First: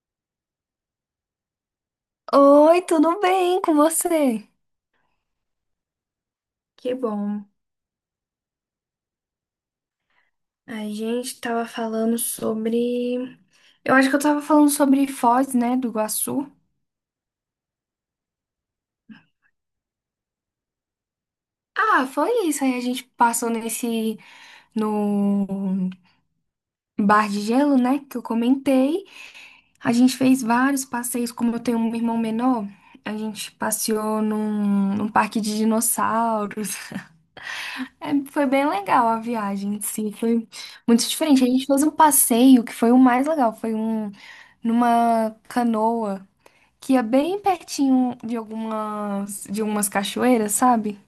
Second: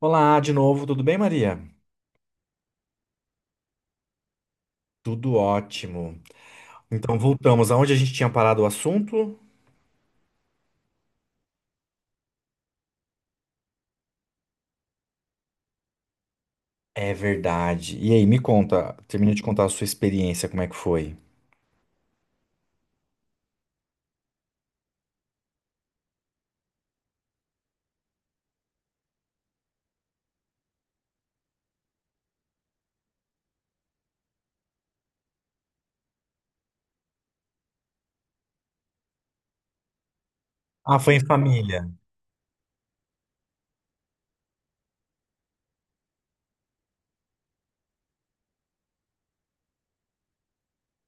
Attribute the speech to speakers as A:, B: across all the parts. A: Olá de novo, tudo bem, Maria?
B: Oi, tudo bem com você?
A: Tudo ótimo.
B: Que
A: Então
B: bom.
A: voltamos aonde a gente tinha parado o assunto?
B: A gente tava falando sobre. Eu acho que eu tava falando sobre Foz, né, do Iguaçu.
A: É verdade. E aí, me conta, termina de contar a sua experiência, como é que foi?
B: Ah, foi isso. Aí a gente passou nesse. No bar de gelo, né, que eu comentei. A gente fez vários passeios, como eu tenho um irmão menor. A gente passeou num parque de dinossauros. É, foi bem legal a viagem em si, foi
A: Ah,
B: muito
A: foi em
B: diferente. A gente fez
A: família.
B: um passeio que foi o mais legal, foi um numa canoa que ia bem pertinho de algumas de umas cachoeiras, sabe?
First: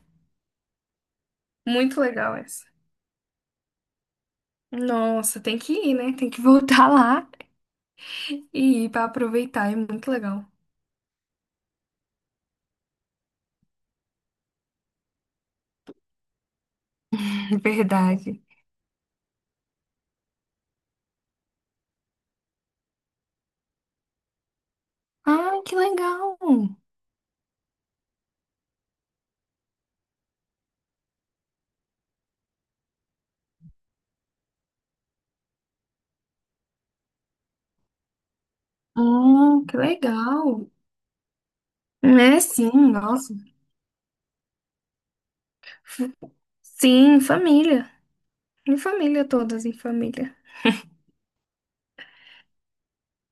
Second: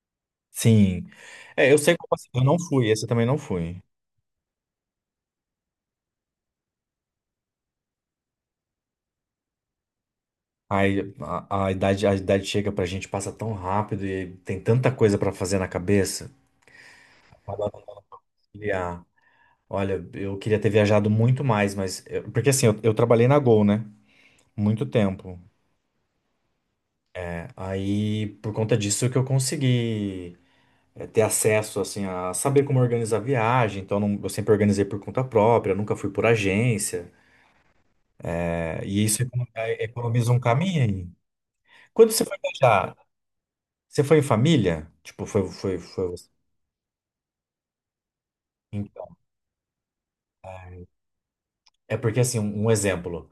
A: Sim. É, eu sei
B: Muito
A: como assim,
B: legal
A: eu não
B: essa.
A: fui, esse eu também não fui.
B: Nossa, tem que ir, né? Tem que voltar lá e ir para aproveitar, é muito legal.
A: Aí a idade chega pra gente, passa tão rápido e tem tanta coisa pra fazer na cabeça. Acaba não
B: Verdade.
A: criar. Olha, eu queria ter viajado muito mais, mas porque assim, eu trabalhei na Gol, né? Muito tempo.
B: Ah, que legal.
A: É, aí, por conta disso que eu consegui, ter acesso, assim, a saber como organizar a viagem. Então, eu sempre organizei por conta própria, nunca fui por agência. É, e isso
B: Ah, que
A: economiza um
B: legal.
A: caminho aí. Quando você foi
B: É, sim,
A: viajar,
B: nossa.
A: você foi em família? Tipo, foi você?
B: Sim, família. Em
A: Então,
B: família, todas em família.
A: é porque, assim, um exemplo.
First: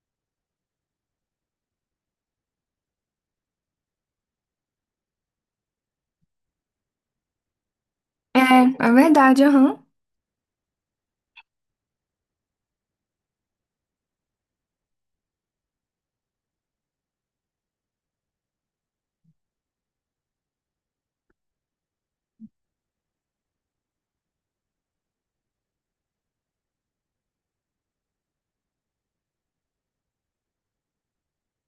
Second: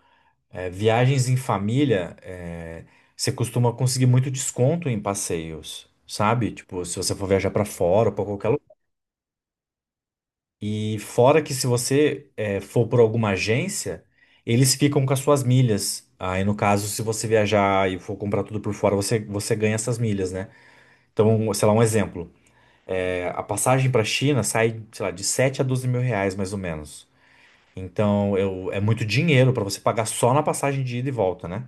A: Viagens em família, você costuma conseguir muito desconto em passeios, sabe? Tipo, se você for viajar para fora ou para qualquer.
B: É, é verdade, aham.
A: E fora que se você for por alguma agência, eles ficam com as suas milhas. Aí, no caso, se você viajar e for comprar tudo por fora, você ganha essas milhas, né? Então, sei lá, um exemplo. A passagem para a China sai, sei lá, de 7 a 12 mil reais, mais ou menos. Então, é muito dinheiro para você pagar só na passagem de ida e volta, né?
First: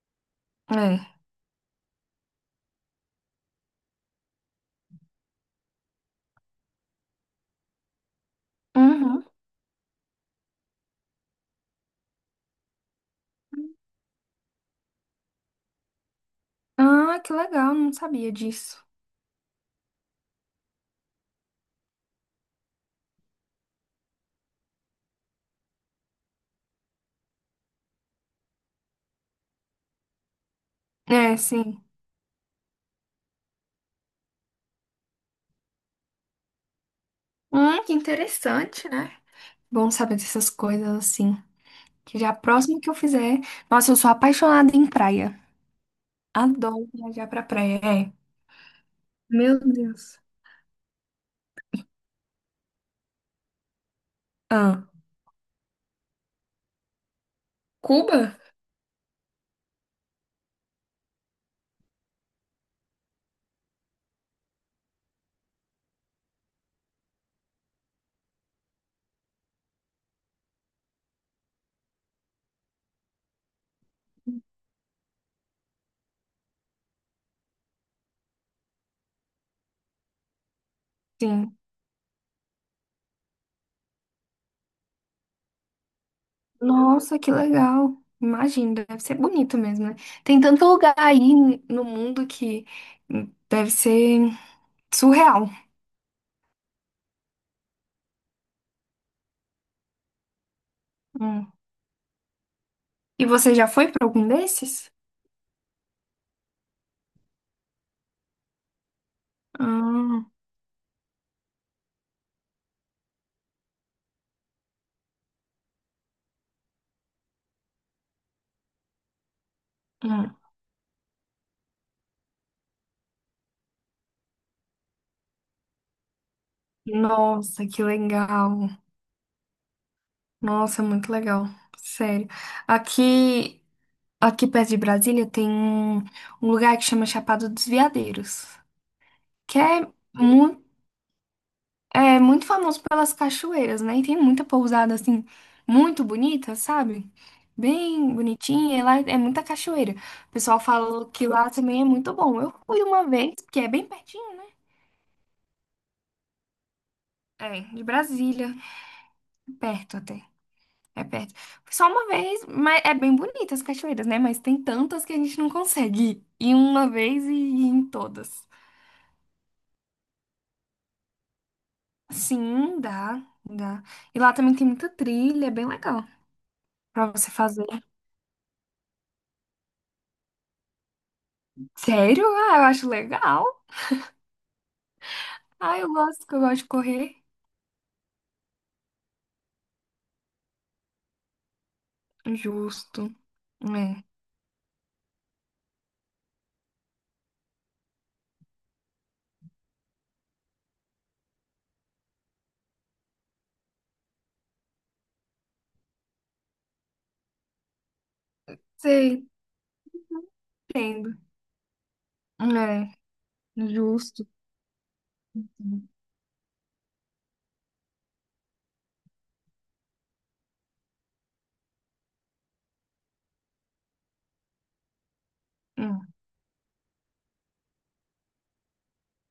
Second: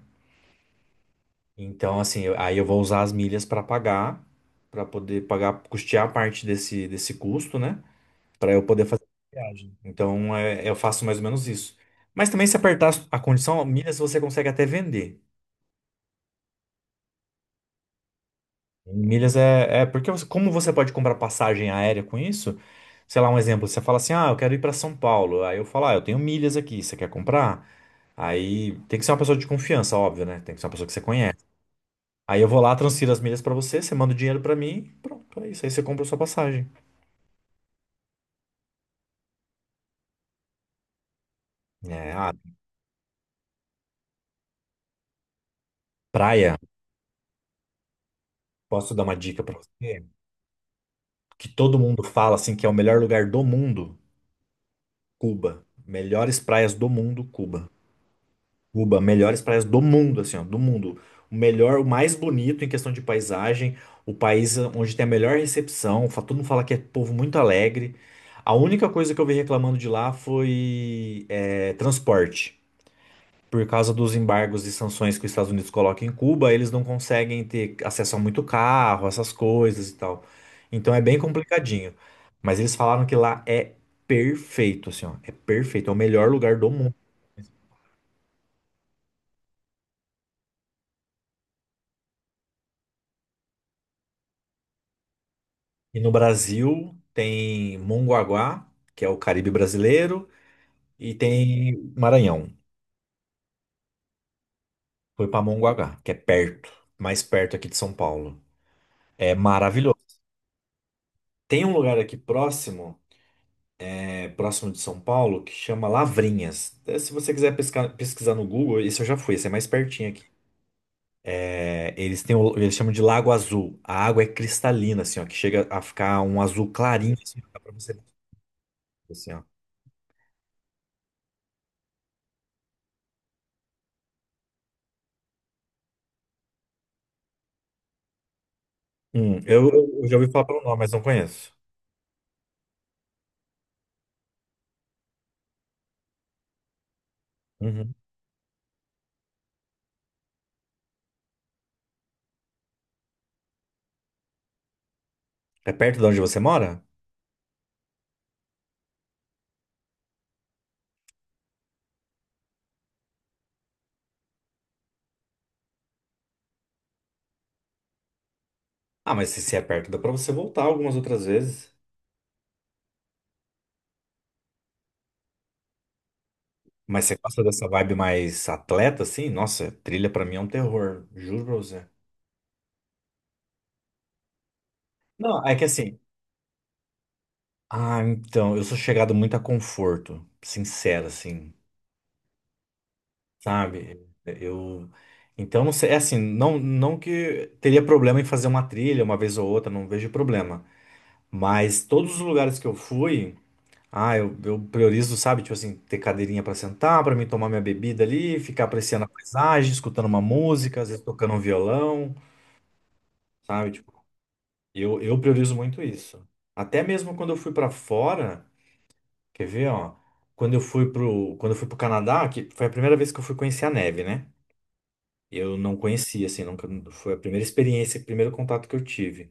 B: É.
A: Então, assim, aí eu vou usar as milhas para pagar, para poder pagar, custear parte desse, desse custo, né? Para eu poder fazer
B: Uhum.
A: a viagem. Então, é, eu faço mais ou menos isso. Mas também, se apertar a condição, milhas você consegue até vender.
B: Ah, que legal, não sabia disso.
A: Milhas é, é porque como você pode comprar passagem aérea com isso? Sei lá, um exemplo, você fala assim: "Ah, eu quero ir para São Paulo". Aí eu falo: "Ah, eu tenho milhas aqui, você quer comprar?". Aí tem que ser uma pessoa de confiança, óbvio, né? Tem que ser uma pessoa que você
B: É,
A: conhece.
B: sim.
A: Aí eu vou lá, transfiro as milhas para você, você manda o dinheiro para mim, pronto, é isso. Aí você compra a sua passagem.
B: Que interessante, né? Bom saber dessas coisas assim.
A: É,
B: Que
A: ah,
B: já próximo que eu fizer. Nossa, eu sou apaixonada em praia.
A: praia,
B: Adoro viajar pra praia. É.
A: posso dar uma dica para
B: Meu
A: você?
B: Deus.
A: Que todo mundo fala assim que é o melhor lugar do mundo.
B: Ah,
A: Cuba. Melhores praias do mundo, Cuba.
B: Cuba?
A: Cuba, melhores praias do mundo, assim, ó, do mundo. O melhor, o mais bonito em questão de paisagem, o país onde tem a melhor recepção, todo mundo fala que é povo muito alegre. A única coisa que eu vi reclamando de lá foi, transporte, por causa dos embargos e sanções que os Estados Unidos colocam em Cuba, eles não conseguem ter acesso a muito carro, essas coisas e tal. Então é bem
B: Sim.
A: complicadinho. Mas eles falaram que lá é perfeito, assim, ó, é perfeito, é o melhor lugar do mundo.
B: Nossa, que legal. Imagina, deve ser bonito mesmo, né? Tem tanto lugar aí no mundo que deve ser surreal.
A: E no Brasil tem Mongaguá, que é o Caribe brasileiro, e tem Maranhão.
B: E você já foi para algum desses?
A: Foi para Mongaguá, que é perto, mais perto aqui de São Paulo. É maravilhoso.
B: Ah,
A: Tem um lugar aqui próximo, próximo de São Paulo, que chama Lavrinhas. É, se você quiser pesquisar no Google, isso eu já fui, esse é mais pertinho aqui.
B: hum.
A: É, eles chamam de Lago Azul. A água é cristalina, assim, ó, que chega a ficar um azul clarinho, assim, dá
B: Nossa,
A: pra
B: que
A: você
B: legal.
A: assim, ó.
B: Nossa, muito legal. Sério. Aqui, aqui perto de Brasília tem um, um lugar que chama Chapada dos Veadeiros,
A: Hum,
B: que
A: eu, eu já ouvi falar
B: muito,
A: pelo nome, mas não conheço.
B: é muito famoso pelas cachoeiras, né? E tem muita pousada assim, muito bonita, sabe?
A: Uhum.
B: Bem bonitinha, e lá é muita cachoeira. O pessoal fala que lá também é muito bom. Eu fui uma vez, porque é bem pertinho, né?
A: É perto de onde você mora?
B: É, de Brasília, perto até. É perto. Só uma vez, mas é bem bonita as cachoeiras, né? Mas tem tantas que a gente não consegue ir uma vez e ir em todas.
A: Ah, mas se é perto, dá pra você voltar algumas outras vezes.
B: Sim, dá, dá. E lá também tem muita trilha, é bem legal
A: Mas
B: pra
A: você
B: você
A: gosta
B: fazer.
A: dessa vibe mais atleta, assim? Nossa, trilha pra mim é um terror, juro pra você.
B: Sério? Ah, eu acho legal.
A: Não, é que
B: Ah, eu
A: assim,
B: gosto, que eu gosto de correr.
A: ah, então, eu sou chegado muito a conforto, sincero, assim,
B: Justo.
A: sabe?
B: É.
A: Então, não sei, é assim, não, não que teria problema em fazer uma trilha uma vez ou outra, não vejo problema. Mas todos os lugares que eu fui, ah, eu priorizo, sabe? Tipo assim, ter cadeirinha pra sentar, pra mim tomar minha bebida ali, ficar apreciando a
B: Sei,
A: paisagem, escutando uma música, às vezes
B: entendo.
A: tocando um violão,
B: É,
A: sabe? Tipo,
B: justo.
A: eu priorizo muito
B: Hum,
A: isso. Até mesmo quando eu fui pra fora. Quer ver, ó? Quando eu fui pro Canadá, que foi a primeira vez que eu fui conhecer a neve, né? Eu não
B: hum.
A: conhecia, assim, nunca, foi a primeira experiência, o primeiro contato que eu tive.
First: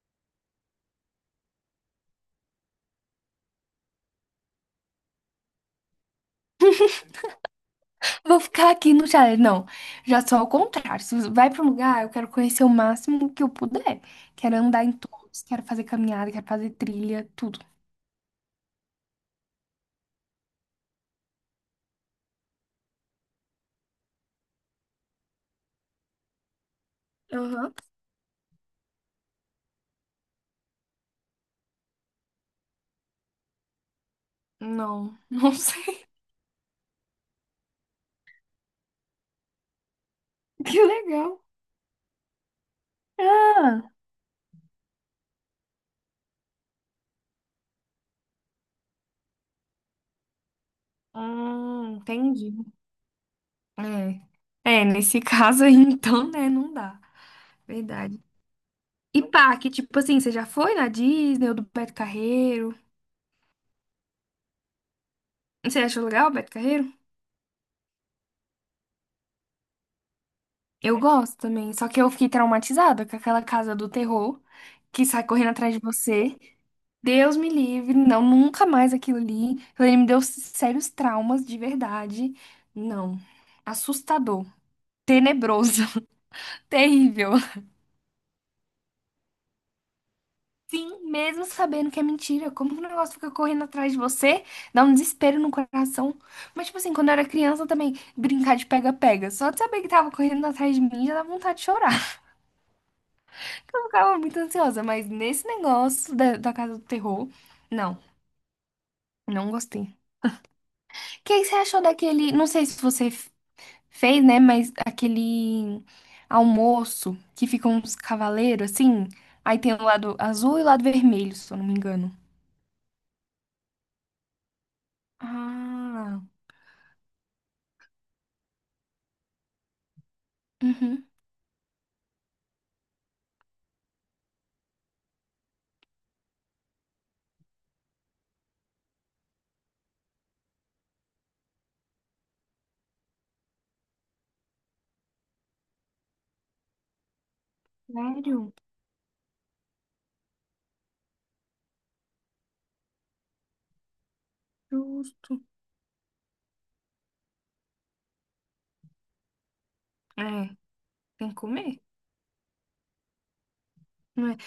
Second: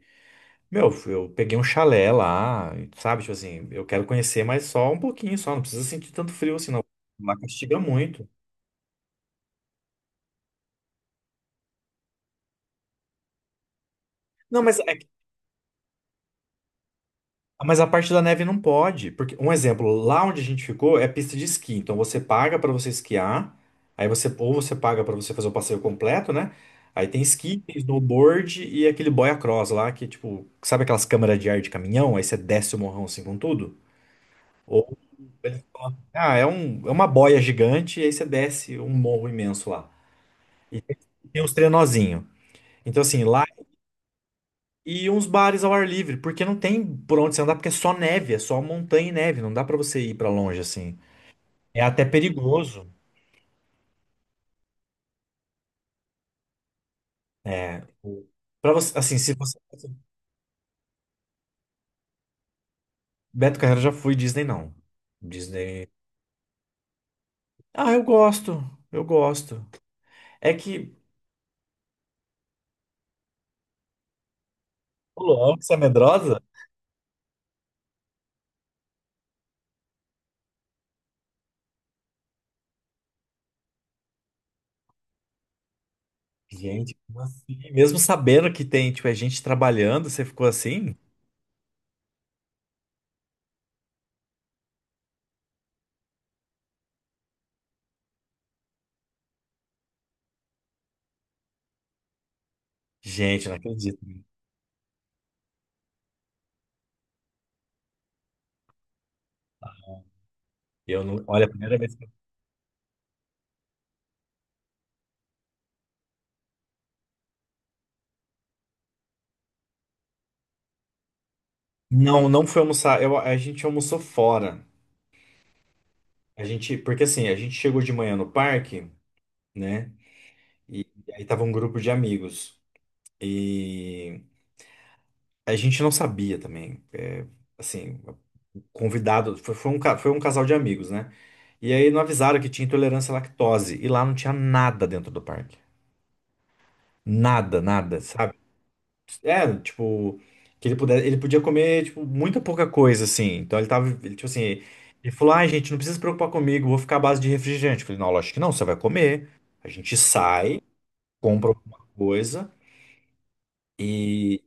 A: Meu, eu peguei um chalé lá, sabe? Tipo assim, eu quero conhecer, mas só um pouquinho, só. Não precisa sentir tanto frio, assim, não. Lá castiga muito.
B: Vou ficar aqui no chalé. Não, já sou ao contrário. Se você vai para um lugar, eu quero conhecer o máximo que eu puder. Quero
A: Não, mas
B: andar em
A: é
B: todos, quero fazer caminhada, quero fazer trilha, tudo.
A: Ah, Mas a parte da neve não pode, porque um exemplo, lá onde a gente ficou é pista de esqui, então você paga para você esquiar, aí você ou você paga para você fazer o passeio completo, né? Aí tem esqui,
B: Aham.
A: tem snowboard e aquele boia cross lá que tipo, sabe aquelas câmeras de ar de caminhão, aí você desce o morrão assim com tudo? Ou
B: Não, não
A: eles falam,
B: sei.
A: ah, é um, é uma boia gigante e aí você desce um morro imenso lá.
B: Que
A: E
B: legal.
A: tem os trenozinho. Então assim, lá.
B: Ah,
A: E uns bares ao ar livre, porque não tem por onde você andar, porque é só neve, é só montanha e neve, não dá pra você ir pra longe assim. É
B: hum,
A: até
B: entendi.
A: perigoso.
B: É. É, nesse caso aí, então, né, não dá.
A: É,
B: Verdade.
A: para você, assim,
B: E
A: se você.
B: parque, tipo assim, você já foi na Disney ou do Beto Carreiro?
A: Beto Carreiro já fui, Disney não.
B: Você
A: Disney.
B: achou legal o Beto Carreiro?
A: Ah, eu gosto. Eu gosto. É que.
B: Eu gosto também, só que eu fiquei traumatizada com aquela casa do terror que
A: Ô,
B: sai correndo
A: louco, você
B: atrás
A: é
B: de você.
A: medrosa?
B: Deus me livre, não, nunca mais aquilo ali. Aquilo ali me deu sérios traumas de verdade. Não, assustador, tenebroso,
A: Gente, como
B: terrível.
A: assim? Mesmo sabendo que tem, tipo, é gente trabalhando, você ficou assim?
B: Sim, mesmo sabendo que é mentira, como que o negócio fica correndo atrás de você? Dá um desespero no coração. Mas, tipo assim, quando eu era criança também, brincar de pega-pega. Só de saber que tava correndo atrás de mim já dá vontade de chorar.
A: Gente, não
B: Eu
A: acredito.
B: ficava muito ansiosa, mas nesse negócio da Casa do Terror, não, não gostei. O
A: Eu não,
B: que
A: olha, a
B: você
A: primeira
B: achou
A: vez que eu...
B: daquele, não sei se você fez, né, mas aquele almoço que fica uns cavaleiros assim, aí tem o lado azul e o lado vermelho, se eu não me engano.
A: Não, não foi almoçar. Eu, a gente almoçou fora.
B: Ah,
A: A gente, porque assim, a gente chegou de manhã no parque, né? E,
B: uhum.
A: e aí tava um grupo de amigos. E a gente não sabia também. Assim, o convidado, foi um casal de amigos, né? E aí não avisaram que tinha intolerância à lactose. E lá não tinha nada dentro do parque. Nada, nada.
B: Sério?
A: É, tipo, ele podia comer, tipo, muita pouca coisa, assim. Então ele tava, ele, tipo assim, ele falou,
B: Justo.
A: ai, gente, não precisa se preocupar comigo, vou ficar à base de refrigerante. Eu falei, não, lógico que não, você vai comer. A gente
B: É,
A: sai,
B: tem que
A: compra alguma
B: comer,
A: coisa
B: não é?
A: e,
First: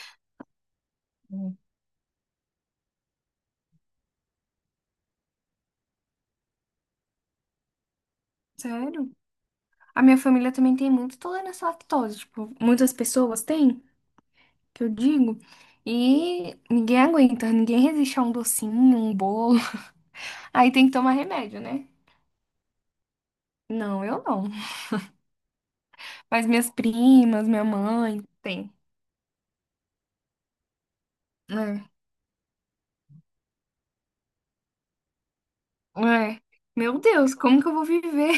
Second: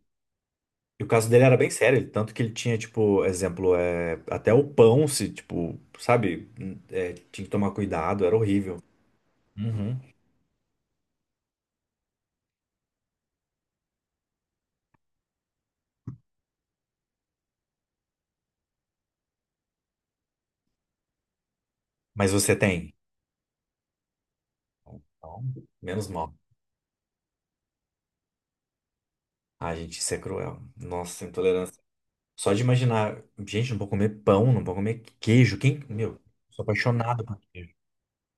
A: e o caso dele era
B: Hum.
A: bem sério, tanto que ele tinha, tipo, exemplo, é, até o pão, se, tipo, sabe, tinha que tomar cuidado, era horrível.
B: Sério?
A: Uhum.
B: A minha família também tem muita intolerância à lactose, tipo, muitas pessoas têm. Que eu digo. E ninguém aguenta, ninguém resiste a um docinho, um bolo. Aí tem que tomar remédio, né?
A: Mas você tem?
B: Não, eu não.
A: Então, menos mal.
B: Mas minhas primas, minha mãe, tem.
A: A gente, isso é cruel. Nossa, intolerância.
B: É,
A: Só de imaginar, gente, não vou comer pão, não vou comer queijo. Quem, meu,
B: é.
A: sou
B: Meu
A: apaixonado
B: Deus,
A: por
B: como que
A: queijo.
B: eu vou viver?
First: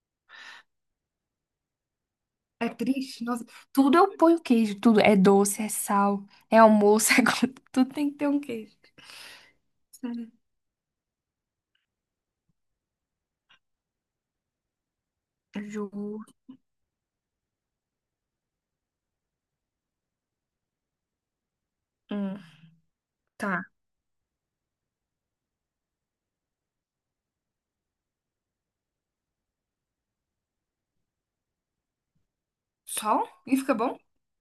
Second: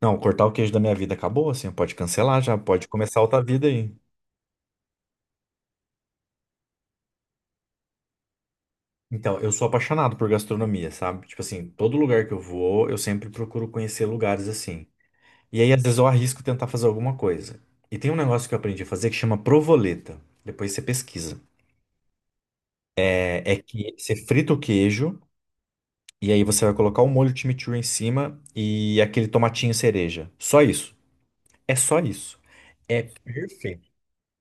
A: Não, cortar o queijo da minha vida acabou, assim, pode cancelar já,
B: É
A: pode começar
B: triste.
A: outra
B: Nossa,
A: vida aí.
B: tudo eu ponho queijo, tudo. É doce, é sal, é almoço, é... co- tudo tem que ter um queijo.
A: Então, eu sou apaixonado por
B: Sério.
A: gastronomia, sabe? Tipo assim, todo lugar que eu vou, eu sempre procuro conhecer lugares assim. E aí, às
B: Ju...
A: vezes, eu arrisco tentar fazer alguma coisa. E tem um negócio que eu aprendi a fazer que chama provoleta. Depois você pesquisa.
B: Hum,
A: É
B: tá.
A: que você frita o queijo e aí você vai colocar o molho chimichurri em cima e aquele tomatinho cereja. Só isso. É só isso. É
B: Só? E fica
A: perfeito.
B: bom?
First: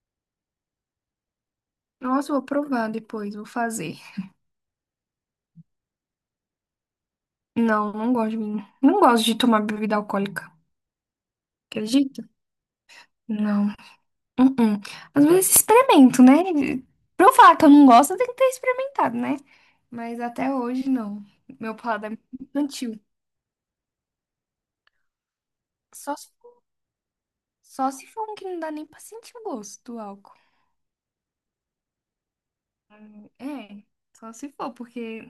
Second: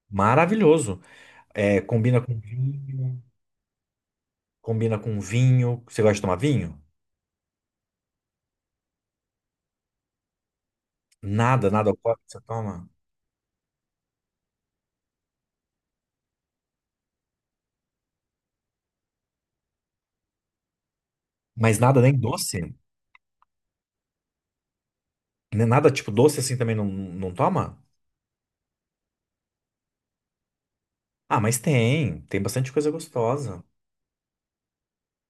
A: Maravilhoso. É, combina
B: Nossa, eu
A: com
B: vou provar
A: vinho,
B: depois, vou fazer.
A: combina com vinho. Você gosta de tomar vinho?
B: Não, não gosto de mim. Não gosto de tomar bebida alcoólica.
A: Nada, nada alcoólico
B: Acredito?
A: você toma?
B: Não. Uh-uh. Às vezes experimento, né? Pra eu falar que eu não gosto, eu tenho que ter experimentado, né? Mas até hoje não. Meu
A: Mas nada
B: paladar
A: nem
B: é muito
A: doce?
B: infantil.
A: Nem nada tipo
B: Só se,
A: doce assim também não, não toma?
B: só se for um que não dá nem pra sentir o gosto do álcool.
A: Ah, mas tem. Tem bastante coisa gostosa.
B: É, só se for, porque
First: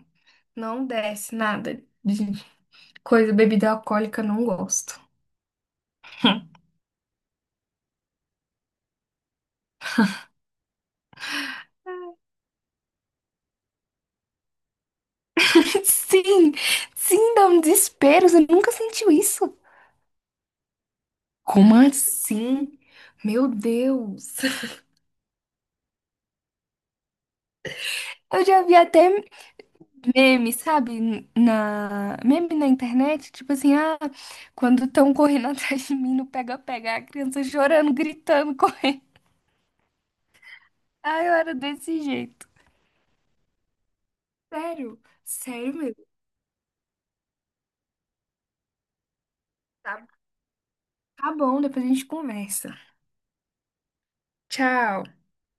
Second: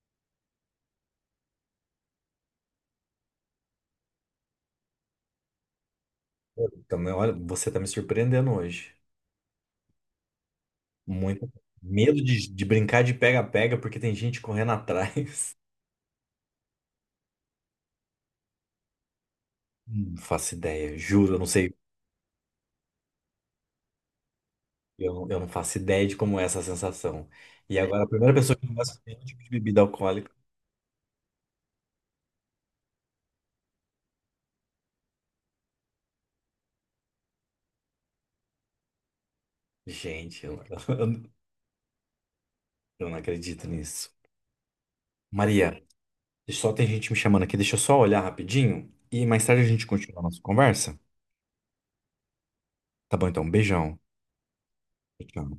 B: não desce nada de coisa, bebida alcoólica, não gosto.
A: Pô, também, olha, você tá me surpreendendo hoje. Muito. Medo de brincar de pega-pega porque tem gente correndo atrás.
B: Sim, sim, dá um desespero. Você nunca sentiu isso?
A: Não faço ideia, juro, eu não sei.
B: Como assim? Meu Deus.
A: Eu não faço ideia de como é essa sensação. E agora, a primeira
B: Eu
A: pessoa
B: já
A: que não
B: vi
A: gosta de
B: até
A: nenhum tipo de bebida alcoólica.
B: meme, sabe? Na... Meme na internet, tipo assim, ah, quando estão correndo atrás de mim não pega-pega, a criança chorando, gritando, correndo.
A: Gente,
B: Ah,
A: eu,
B: eu era desse jeito.
A: eu não acredito nisso.
B: Sério, sério
A: Maria,
B: mesmo.
A: só tem gente me chamando aqui. Deixa eu só olhar rapidinho e mais tarde a gente
B: Tá,
A: continua a nossa conversa.
B: tá bom, depois a gente conversa.
A: Tá bom, então. Um beijão.
B: Tchau.
A: Tchau.